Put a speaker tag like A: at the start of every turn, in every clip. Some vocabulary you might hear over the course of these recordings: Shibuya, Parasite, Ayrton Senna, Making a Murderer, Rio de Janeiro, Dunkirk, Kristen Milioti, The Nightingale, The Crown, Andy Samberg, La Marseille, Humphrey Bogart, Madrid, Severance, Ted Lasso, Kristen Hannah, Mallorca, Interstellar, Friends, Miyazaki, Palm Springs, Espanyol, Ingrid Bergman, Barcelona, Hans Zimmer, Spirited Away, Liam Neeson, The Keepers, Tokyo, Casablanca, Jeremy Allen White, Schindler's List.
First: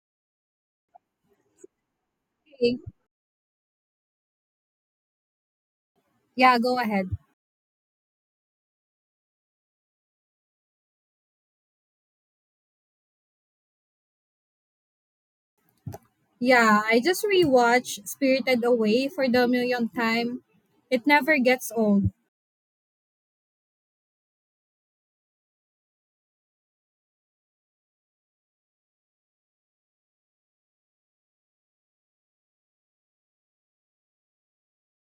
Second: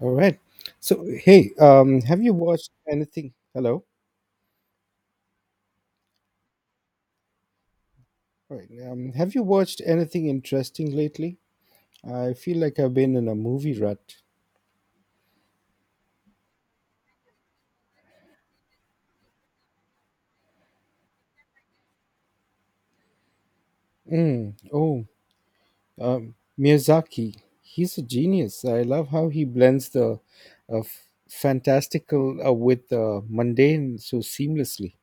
A: All right. Have you watched
B: Okay.
A: anything? Hello.
B: Yeah, go ahead.
A: All right. Have you watched anything interesting lately? I feel like I've been in a movie rut.
B: Yeah, I just rewatched Spirited Away for the millionth time. It never gets old.
A: Mm, oh, um, Miyazaki. He's a genius. I love how he blends the fantastical with the mundane so seamlessly.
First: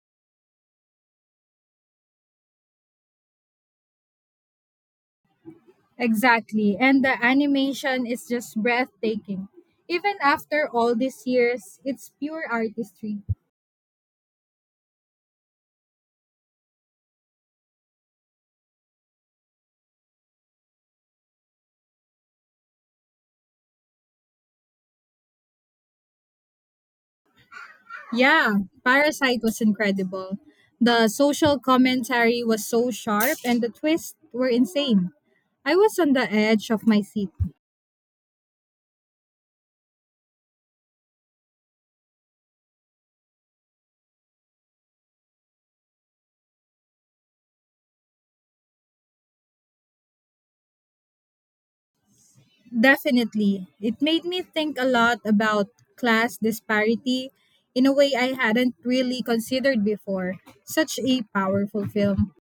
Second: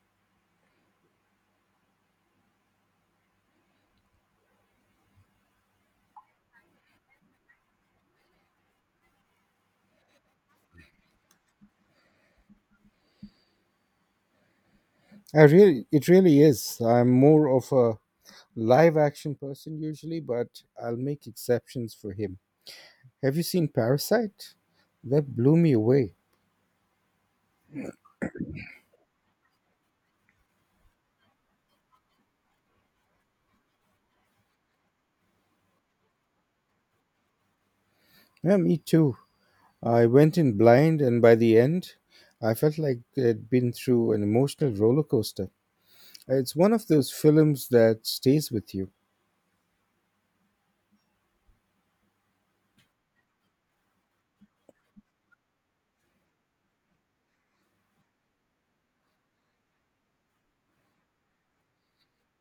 B: Exactly. And the animation is just breathtaking. Even after all these years, it's pure artistry.
A: It really is. I'm more of a live action person usually, but I'll make exceptions for him. Have you seen Parasite? That blew me away.
B: Yeah, Parasite was incredible. The social commentary was so sharp and the twists were insane. I was on the edge of my seat.
A: Yeah, me too. I went in blind, and by the end, I felt like I'd been through an emotional roller coaster. It's one of those films that stays with you.
B: Definitely. It made me think a lot about class disparity in a way I hadn't really considered before. Such a powerful film.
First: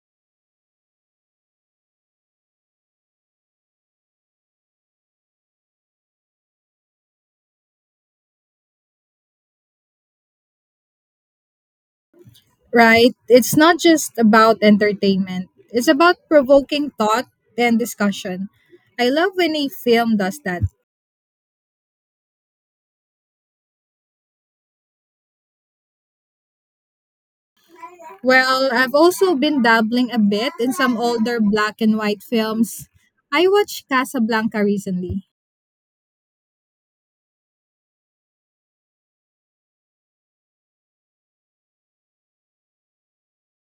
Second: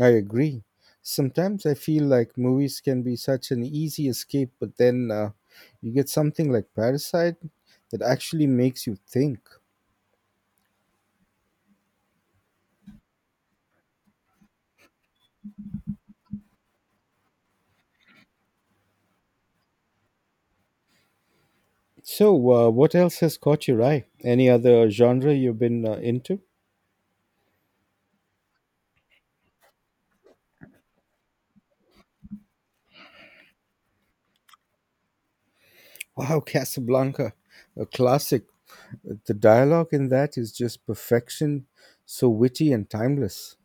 A: I agree. Sometimes I feel like movies can be such an easy escape, but then you get something like Parasite that actually makes you think.
B: Right? It's not just about entertainment, it's about provoking thought and discussion. I love when a film does that.
A: What else has caught your eye? Any other genre you've been into?
B: Well, I've also been dabbling a bit in some older black and white films. I watched Casablanca recently.
A: Wow, Casablanca, a classic. The dialogue in that is just perfection, so witty and timeless.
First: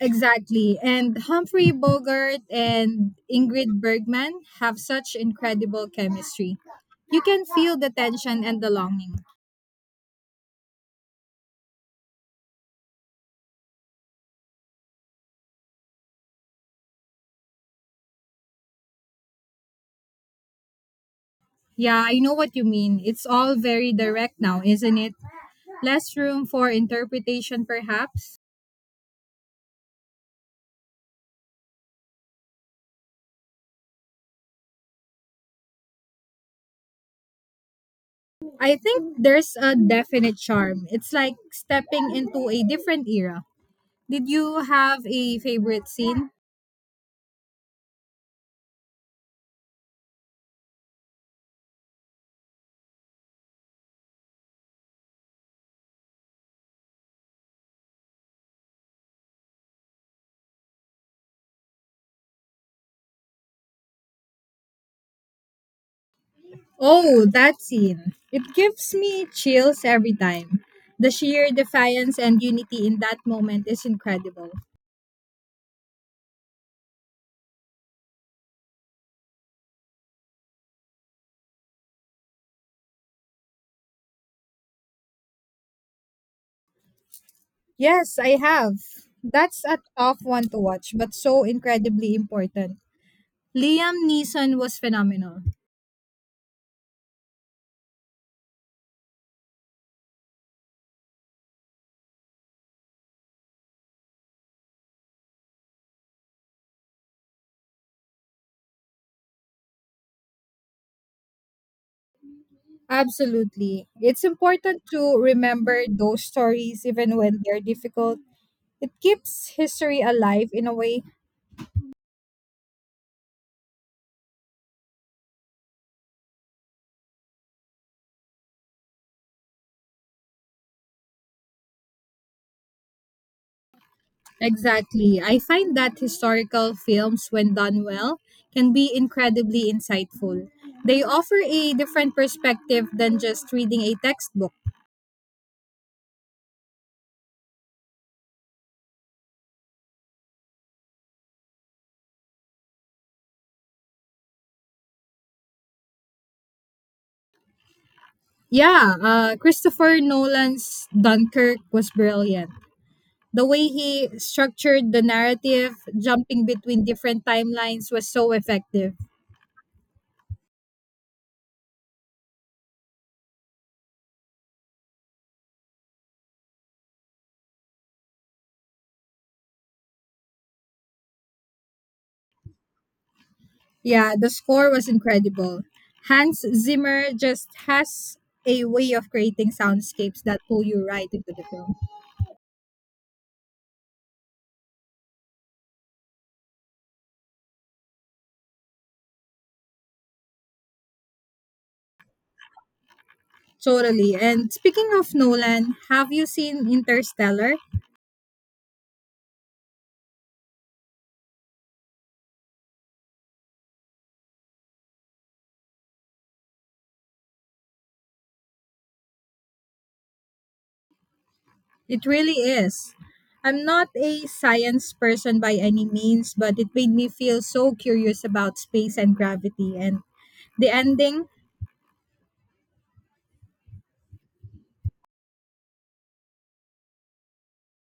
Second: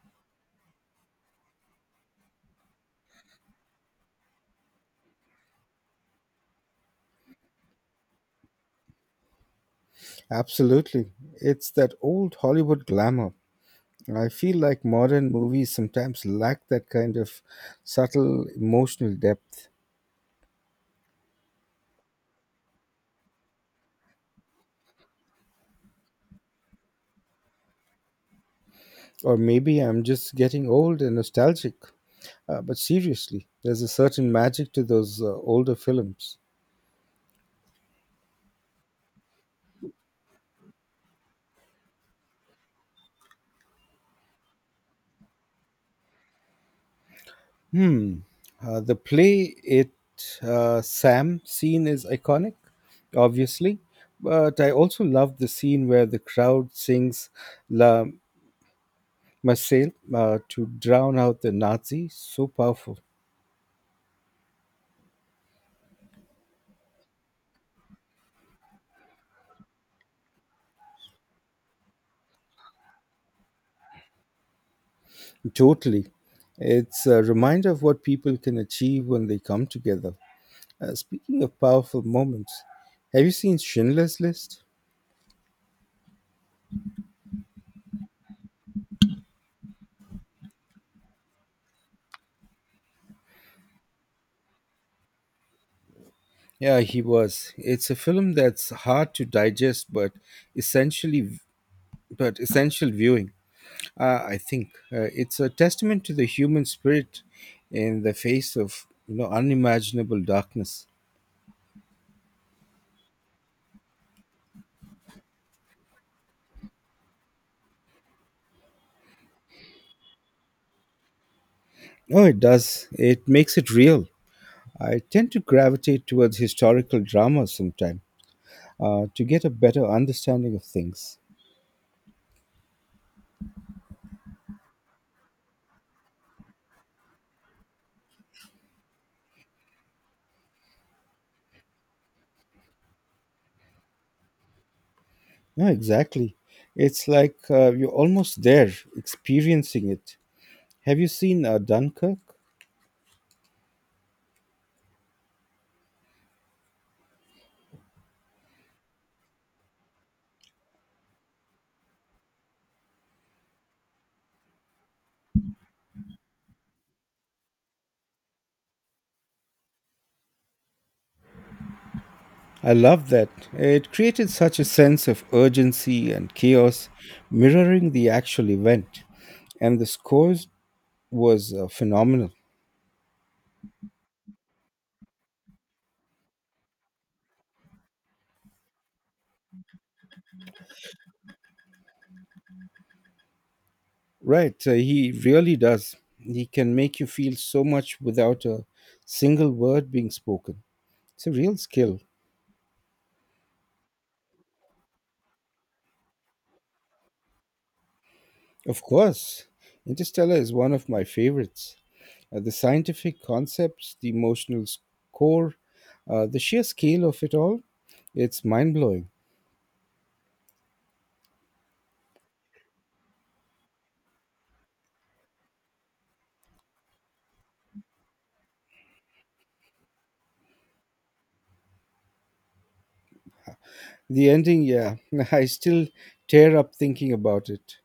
B: Exactly. And Humphrey Bogart and Ingrid Bergman have such incredible chemistry. You can feel the tension and the longing.
A: Absolutely. It's that old Hollywood glamour. I feel like modern movies sometimes lack that kind of subtle emotional depth.
B: Yeah, I know what you mean. It's all very direct now, isn't it? Less room for interpretation, perhaps.
A: Or maybe I'm just getting old and nostalgic. But seriously, there's a certain magic to those older films.
B: I think there's a definite charm. It's like stepping into a different era. Did you have a favorite scene?
A: Hmm. The play it Sam scene is iconic, obviously, but I also love the scene where the crowd sings La Marseille to drown out the Nazis. So powerful.
B: Oh, that scene. It gives me chills every time. The sheer defiance and unity in that moment is incredible.
A: Totally. It's a reminder of what people can achieve when they come together. Speaking of powerful moments, have you seen Schindler's List?
B: Yes, I have. That's a tough one to watch, but so incredibly important. Liam Neeson was phenomenal.
A: Yeah, he was. It's a film that's hard to digest, essentially but essential viewing. I think it's a testament to the human spirit in the face of unimaginable darkness.
B: Absolutely. It's important to remember those stories even when they're difficult. It keeps history alive in a way.
A: Oh, it does. It makes it real. I tend to gravitate towards historical dramas sometimes to get a better understanding of things.
B: Exactly. I find that historical films, when done well, can be incredibly insightful. They offer a different perspective than just reading a textbook.
A: Yeah, exactly. It's like you're almost there, experiencing it. Have you seen Dunkirk?
B: Yeah, Christopher Nolan's Dunkirk was brilliant. The way he structured the narrative, jumping between different timelines, was so effective.
A: I love that. It created such a sense of urgency and chaos, mirroring the actual event. And the score was phenomenal.
B: Yeah, the score was incredible. Hans Zimmer just has a way of creating soundscapes that pull you right into the film.
A: Right, he really does. He can make you feel so much without a single word being spoken. It's a real skill.
B: Totally. And speaking of Nolan, have you seen Interstellar?
A: Of course, Interstellar is one of my favorites. The scientific concepts, the emotional score, the sheer scale of it all, it's mind blowing.
B: It really is. I'm not a science person by any means, but it made me feel so curious about space and gravity. And the ending,
A: The ending, yeah, I still tear up thinking about it.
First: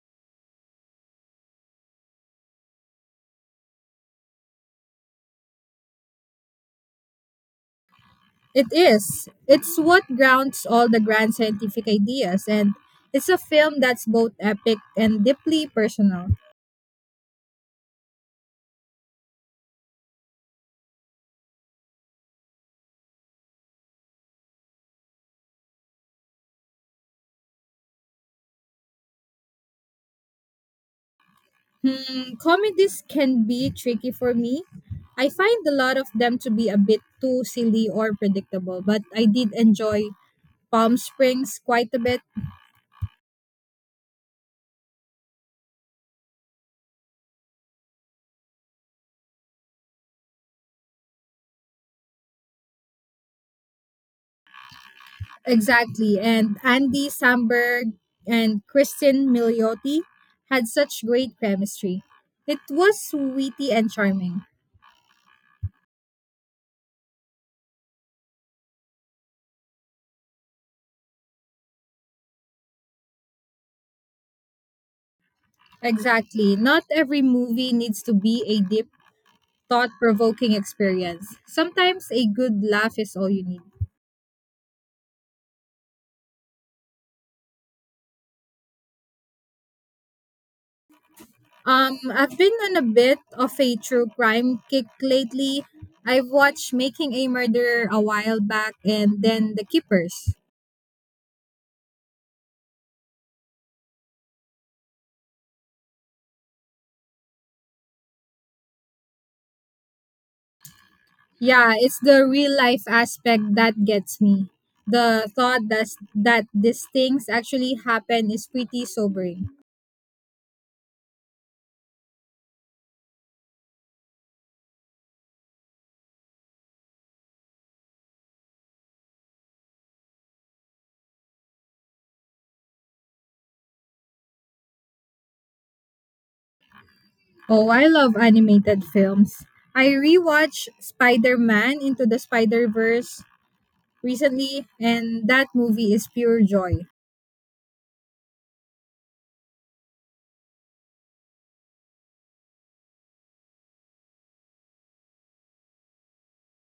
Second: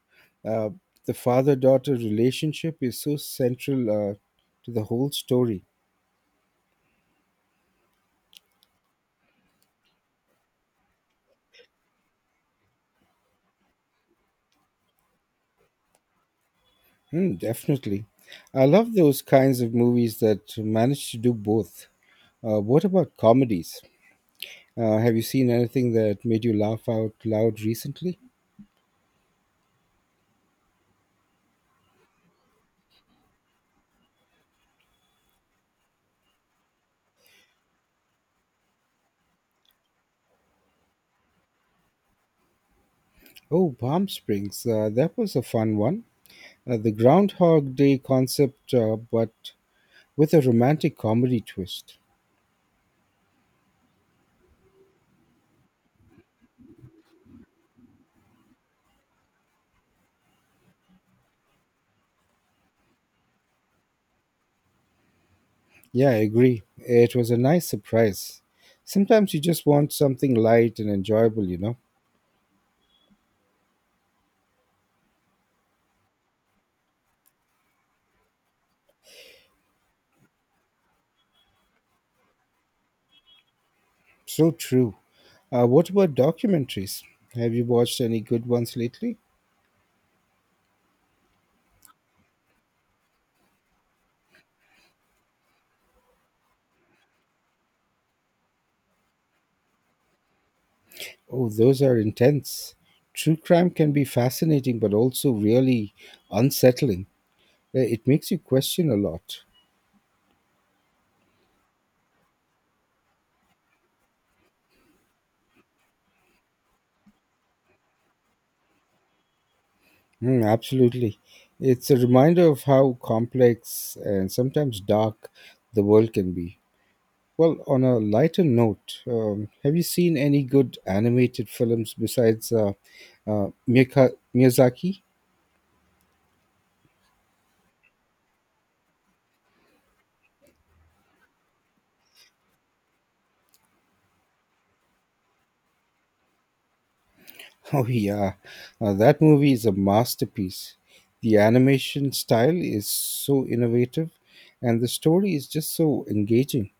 A: Uh, the father daughter relationship is so central to the whole story.
B: it is. It's what grounds all the grand scientific ideas. And it's a film that's both epic and deeply personal.
A: Hmm, definitely. I love those kinds of movies that manage to do both. What about comedies? Have you seen anything that made you laugh out loud recently?
B: Hmm, comedies can be tricky for me. I find a lot of them to be a bit too silly or predictable, but I did enjoy Palm Springs quite a bit.
A: Oh, Palm Springs. That was a fun one. The Groundhog Day concept, but with a romantic comedy twist.
B: Exactly. And Andy Samberg and Kristen Milioti had such great chemistry. It was witty and charming.
A: Yeah, I agree. It was a nice surprise. Sometimes you just want something light and enjoyable, you know?
B: Exactly. Not every movie needs to be a deep, thought provoking experience. Sometimes a good laugh is all you need.
A: So true. What about documentaries? Have you watched any good ones lately?
B: I've been on a bit of a true crime kick lately. I've watched Making a Murderer a while back and then The Keepers.
A: Oh, those are intense. True crime can be fascinating, but also really unsettling. It makes you question a lot.
B: Yeah, it's the real life aspect that gets me. The thought that these things actually happen is pretty sobering.
A: Mm, absolutely. It's a reminder of how complex and sometimes dark the world can be. Well, on a lighter note, have you seen any good animated films besides Miyazaki?
B: Oh, I love animated films. I rewatched Spider-Man Into the Spider-Verse recently and that movie is pure joy.
A: Oh, yeah. That movie is a masterpiece. The animation style is so innovative, and the story is just so engaging.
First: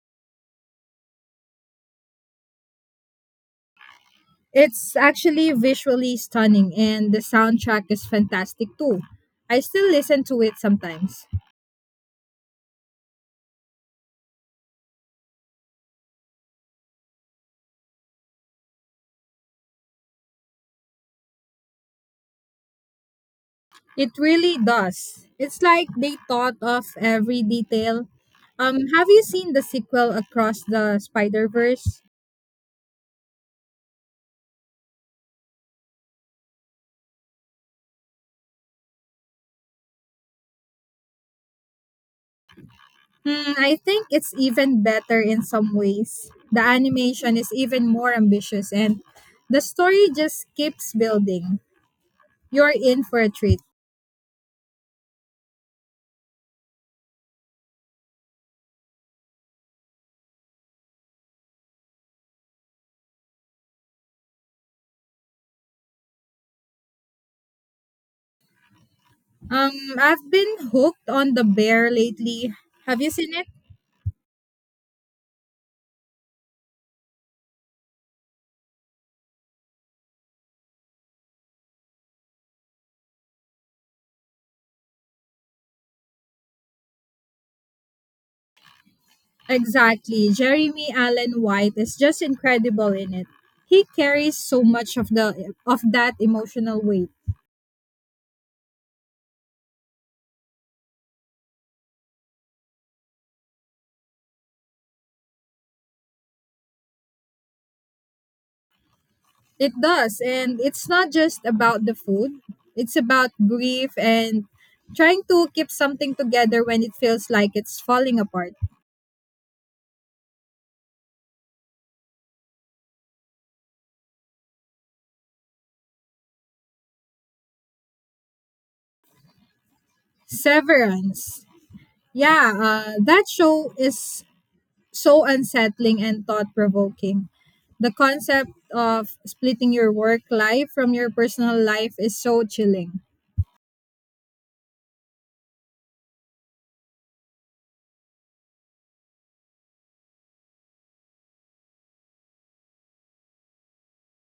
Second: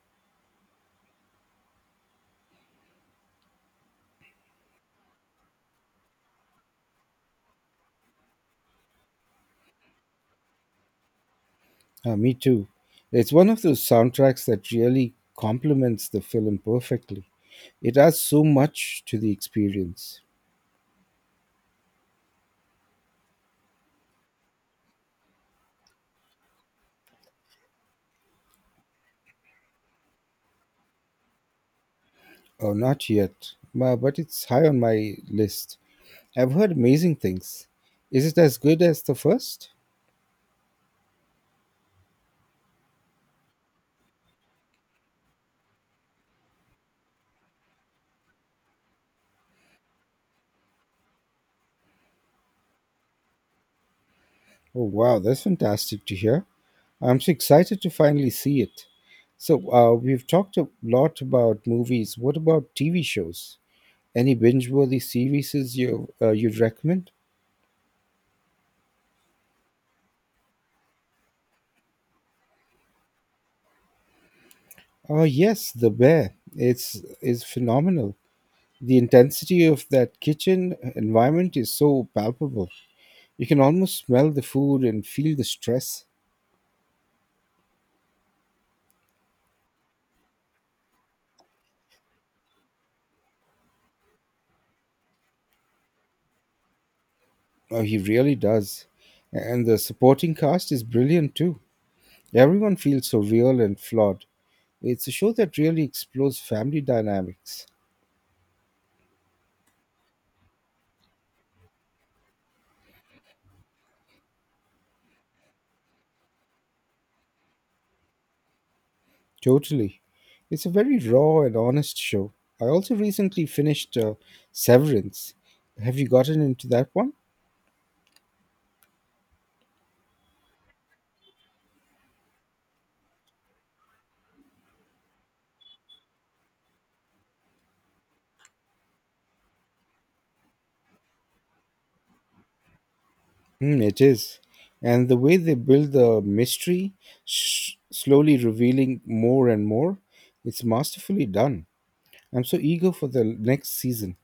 B: It's actually visually stunning, and the soundtrack is fantastic too. I still listen to it sometimes.
A: Me too. It's one of those soundtracks that really complements the film perfectly. It adds so much to the experience.
B: It really does. It's like they thought of every detail. Have you seen the sequel across the Spider Verse?
A: Oh, not yet, Ma- but it's high on my list. I've heard amazing things. Is it as good as the first?
B: Hmm, I think it's even better in some ways. The animation is even more ambitious, and the story just keeps building. You're in for a treat.
A: Oh, wow, that's fantastic to hear. I'm so excited to finally see it. We've talked a lot about movies. What about TV shows? Any binge-worthy series you'd recommend?
B: I've been hooked on the bear lately. Have you seen it?
A: Oh, yes, The Bear. It's Is phenomenal. The intensity of that kitchen environment is so palpable. You can almost smell the food and feel the stress.
B: Exactly. Jeremy Allen White is just incredible in it. He carries so much of the of that emotional weight.
A: Oh, he really does. And the supporting cast is brilliant too. Everyone feels so real and flawed. It's a show that really explores family dynamics.
B: It does, and it's not just about the food. It's about grief and trying to keep something together when it feels like it's falling apart.
A: Totally. It's a very raw and honest show. I also recently finished Severance. Have you gotten into that one?
B: Severance. Yeah, that show is so unsettling and thought provoking. The concept of splitting your work life from your personal life is so chilling.
A: Mm, it is. And the way they build the mystery, slowly revealing more and more, it's masterfully done. I'm so eager for the next season.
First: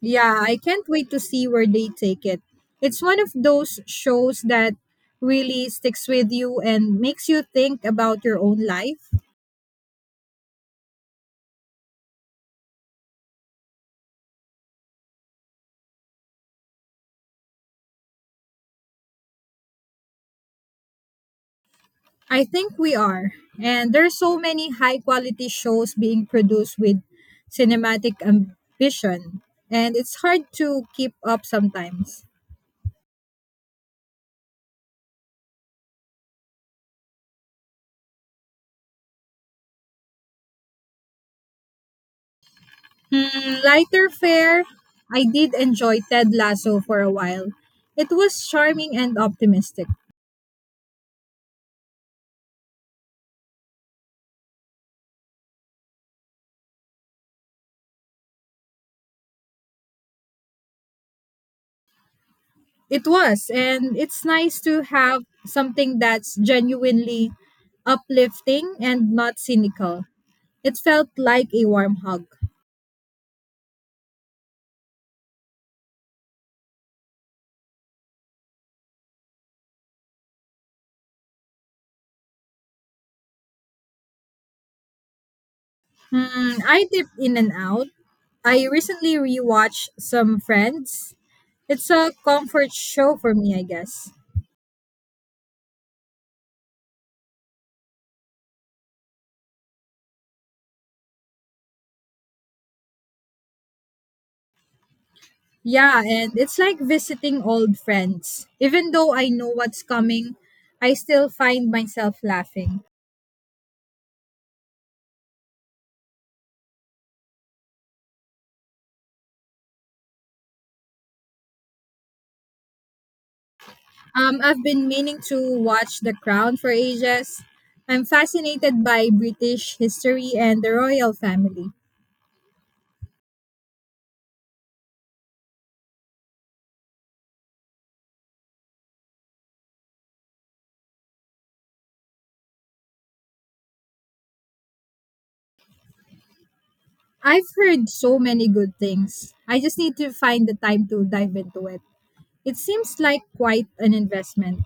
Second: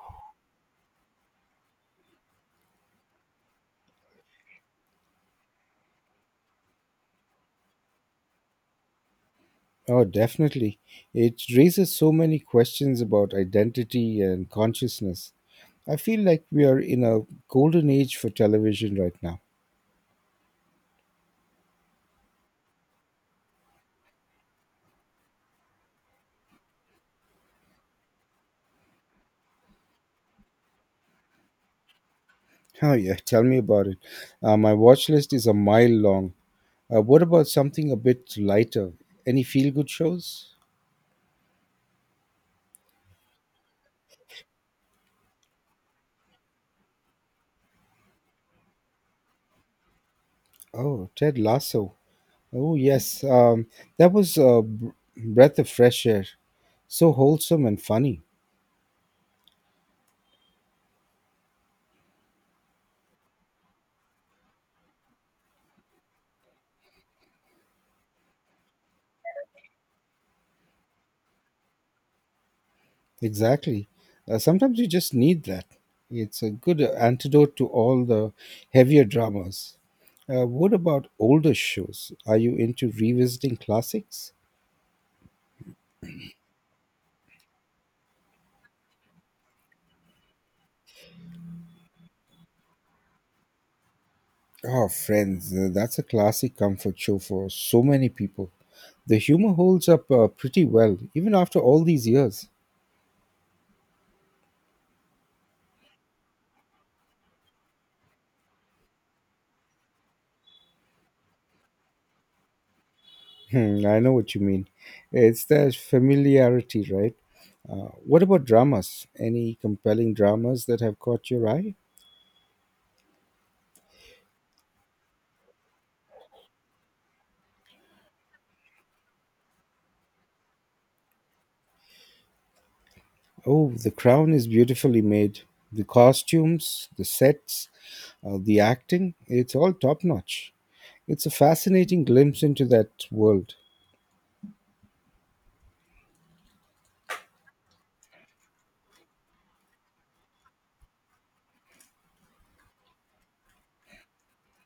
B: Yeah, I can't wait to see where they take it. It's one of those shows that really sticks with you and makes you think about your own life.
A: Oh, definitely. It raises so many questions about identity and consciousness. I feel like we are in a golden age for television right now.
B: I think we are. And there's so many high quality shows being produced with cinematic ambition. And it's hard to keep up sometimes.
A: Oh, yeah, tell me about it. My watch list is a mile long. What about something a bit lighter? Any feel good shows?
B: Hmm, lighter fare, I did enjoy Ted Lasso for a while. It was charming and optimistic.
A: Oh, Ted Lasso. Oh, yes. That was a breath of fresh air. So wholesome and funny.
B: It was, and it's nice to have something that's genuinely uplifting and not cynical. It felt like a warm hug.
A: Exactly. Sometimes you just need that. It's a good antidote to all the heavier dramas. What about older shows? Are you into revisiting classics?
B: Hmm, I dip in and out. I recently rewatched some Friends. It's a comfort show for me, I guess.
A: Oh, Friends, that's a classic comfort show for so many people. The humor holds up pretty well, even after all these years.
B: Yeah, and it's like visiting old friends. Even though I know what's coming, I still find myself laughing.
A: Hmm, I know what you mean. It's that familiarity, right? What about dramas? Any compelling dramas that have caught your eye?
B: I've been meaning to watch The Crown for ages. I'm fascinated by British history and the royal family.
A: Oh, the crown is beautifully made. The costumes, the sets, the acting, it's all top notch. It's a fascinating glimpse into that world.
B: I've heard so many good things. I just need to find the time to dive into it. It seems like quite an investment.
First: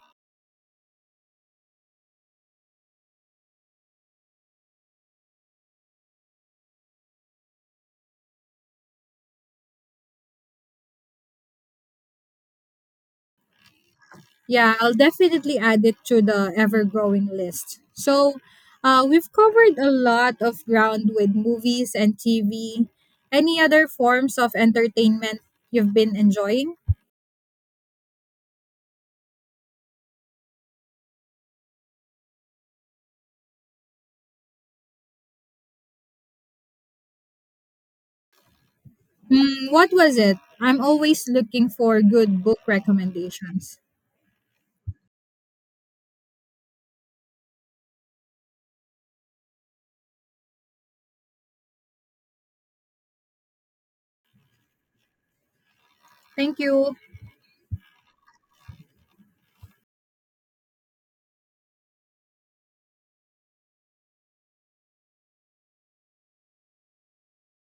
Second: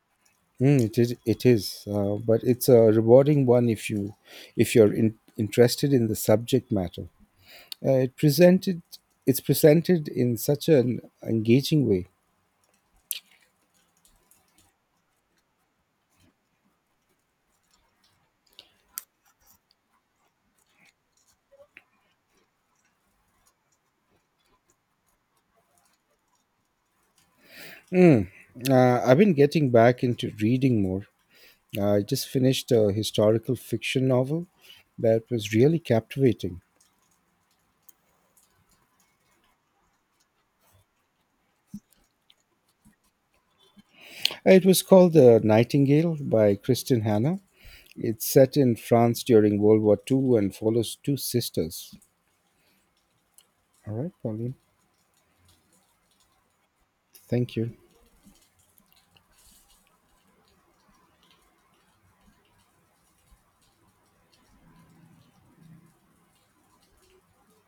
A: Mm, it is, it is but it's a rewarding one if you're in, interested in the subject matter. Uh, it presented it's presented in such an engaging way.
B: Yeah, I'll definitely add it to the ever growing list. So, we've covered a lot of ground with movies and TV. Any other forms of entertainment you've been enjoying?
A: Mm, I've been getting back into reading more. I just finished a historical fiction novel that was really captivating.
B: Mm, what was it? I'm always looking for good book recommendations.
A: It was called The Nightingale by Kristen Hannah. It's set in France during World War Two and follows two sisters. All right, Pauline.
B: Thank you.
A: Thank you.